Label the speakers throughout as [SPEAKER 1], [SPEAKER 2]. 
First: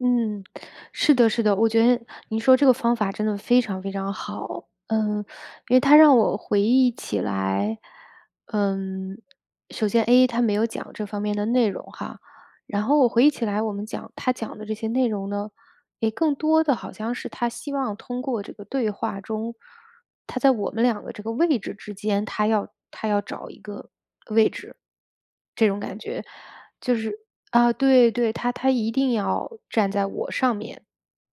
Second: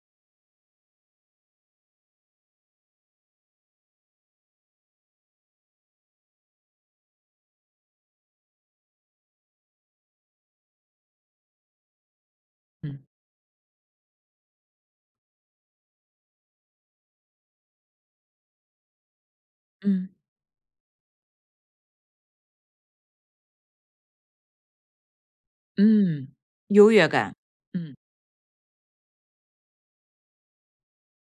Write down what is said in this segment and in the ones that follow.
[SPEAKER 1] 嗯，是的是的，我觉得你说这个方法真的非常非常好。嗯，因为他让我回忆起来嗯，首先 A，他没有讲这方面的内容哈，然后
[SPEAKER 2] 嗯。
[SPEAKER 1] 我回忆起来我们讲他讲的这些内容呢，也更多的好像是他希望通过这个对话中，
[SPEAKER 2] 嗯。
[SPEAKER 1] 他在我们2个这个位置之间，他要他要找一个位置。这种感觉
[SPEAKER 2] 嗯，优
[SPEAKER 1] 就
[SPEAKER 2] 越
[SPEAKER 1] 是
[SPEAKER 2] 感，
[SPEAKER 1] 啊，
[SPEAKER 2] 嗯。
[SPEAKER 1] 对对，他他一定要站在我上面，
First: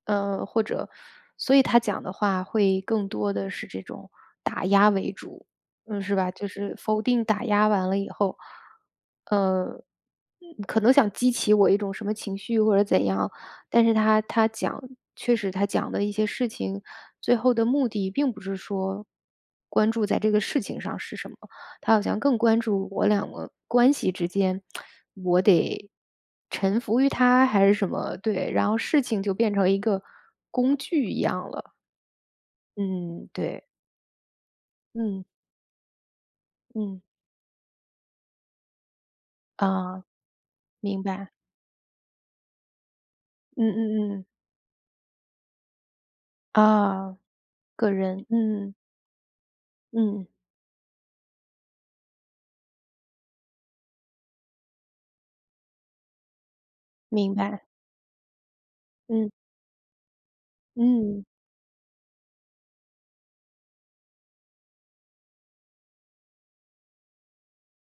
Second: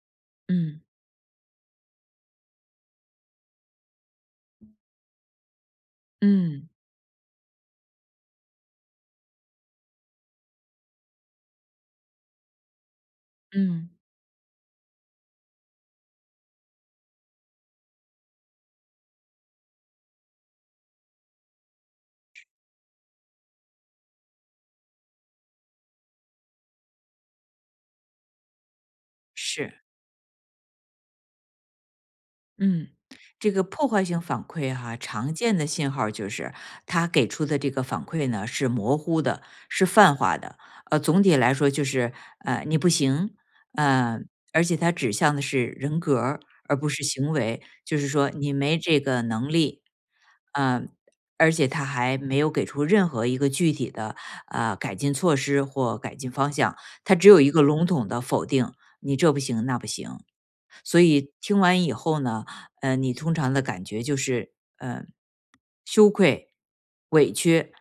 [SPEAKER 1] 呃，或
[SPEAKER 2] 嗯。
[SPEAKER 1] 者所以他讲的话会更多的是这种打压为主，嗯，是吧。就
[SPEAKER 2] 嗯。
[SPEAKER 1] 是否定打压完了以后，呃，可能想激起我一种什么情绪或者怎样，但
[SPEAKER 2] 嗯。
[SPEAKER 1] 是他他讲确实他讲的一些事情，最后的目的并不是说，关注在这个事情上是什么，他好像更关注我2个关系之间，我得臣服于他还是什么，对，然后事情就变成一
[SPEAKER 2] 是。
[SPEAKER 1] 个工具一样了。
[SPEAKER 2] 嗯，
[SPEAKER 1] 嗯，
[SPEAKER 2] 这个
[SPEAKER 1] 对。
[SPEAKER 2] 破坏性反馈哈，
[SPEAKER 1] 嗯。
[SPEAKER 2] 常见的信号儿就是
[SPEAKER 1] 嗯。
[SPEAKER 2] 他给出的这个反馈呢，是模糊的，是
[SPEAKER 1] 呃，
[SPEAKER 2] 泛化的。呃，
[SPEAKER 1] 明
[SPEAKER 2] 总
[SPEAKER 1] 白。
[SPEAKER 2] 体来说就是，呃，你不行，
[SPEAKER 1] 嗯嗯
[SPEAKER 2] 呃，
[SPEAKER 1] 嗯。
[SPEAKER 2] 而且他指向的是人格儿而不是
[SPEAKER 1] 啊，
[SPEAKER 2] 行为，
[SPEAKER 1] 个
[SPEAKER 2] 就是
[SPEAKER 1] 人，
[SPEAKER 2] 说你
[SPEAKER 1] 嗯。
[SPEAKER 2] 没这个能力。
[SPEAKER 1] 嗯。
[SPEAKER 2] 呃，而且他还没有给出任何一个具体的，呃，改进措施或改进方向，他只
[SPEAKER 1] 明
[SPEAKER 2] 有一个
[SPEAKER 1] 白。
[SPEAKER 2] 笼统的否定，你
[SPEAKER 1] 嗯。
[SPEAKER 2] 这不行那不行。所
[SPEAKER 1] 嗯。
[SPEAKER 2] 以听完以后呢，呃，你通常的感觉就是，呃，羞愧、委屈，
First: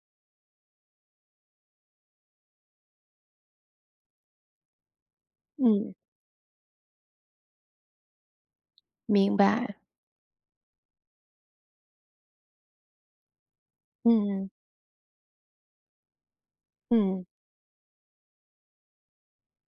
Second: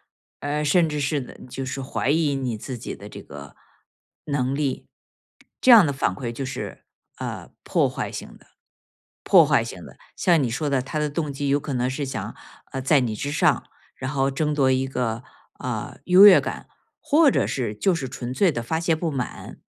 [SPEAKER 2] 呃，甚至是就是怀疑你自己的这个能力，这样的
[SPEAKER 1] 嗯。
[SPEAKER 2] 反馈就是，呃，破坏性的
[SPEAKER 1] 明
[SPEAKER 2] 破坏
[SPEAKER 1] 白。
[SPEAKER 2] 性的，像你说的，他的动机有可能是想，呃，在你之上，然后
[SPEAKER 1] 嗯。
[SPEAKER 2] 争夺一个，呃，优越感，
[SPEAKER 1] 嗯。
[SPEAKER 2] 或者是就是纯粹地发泄不满。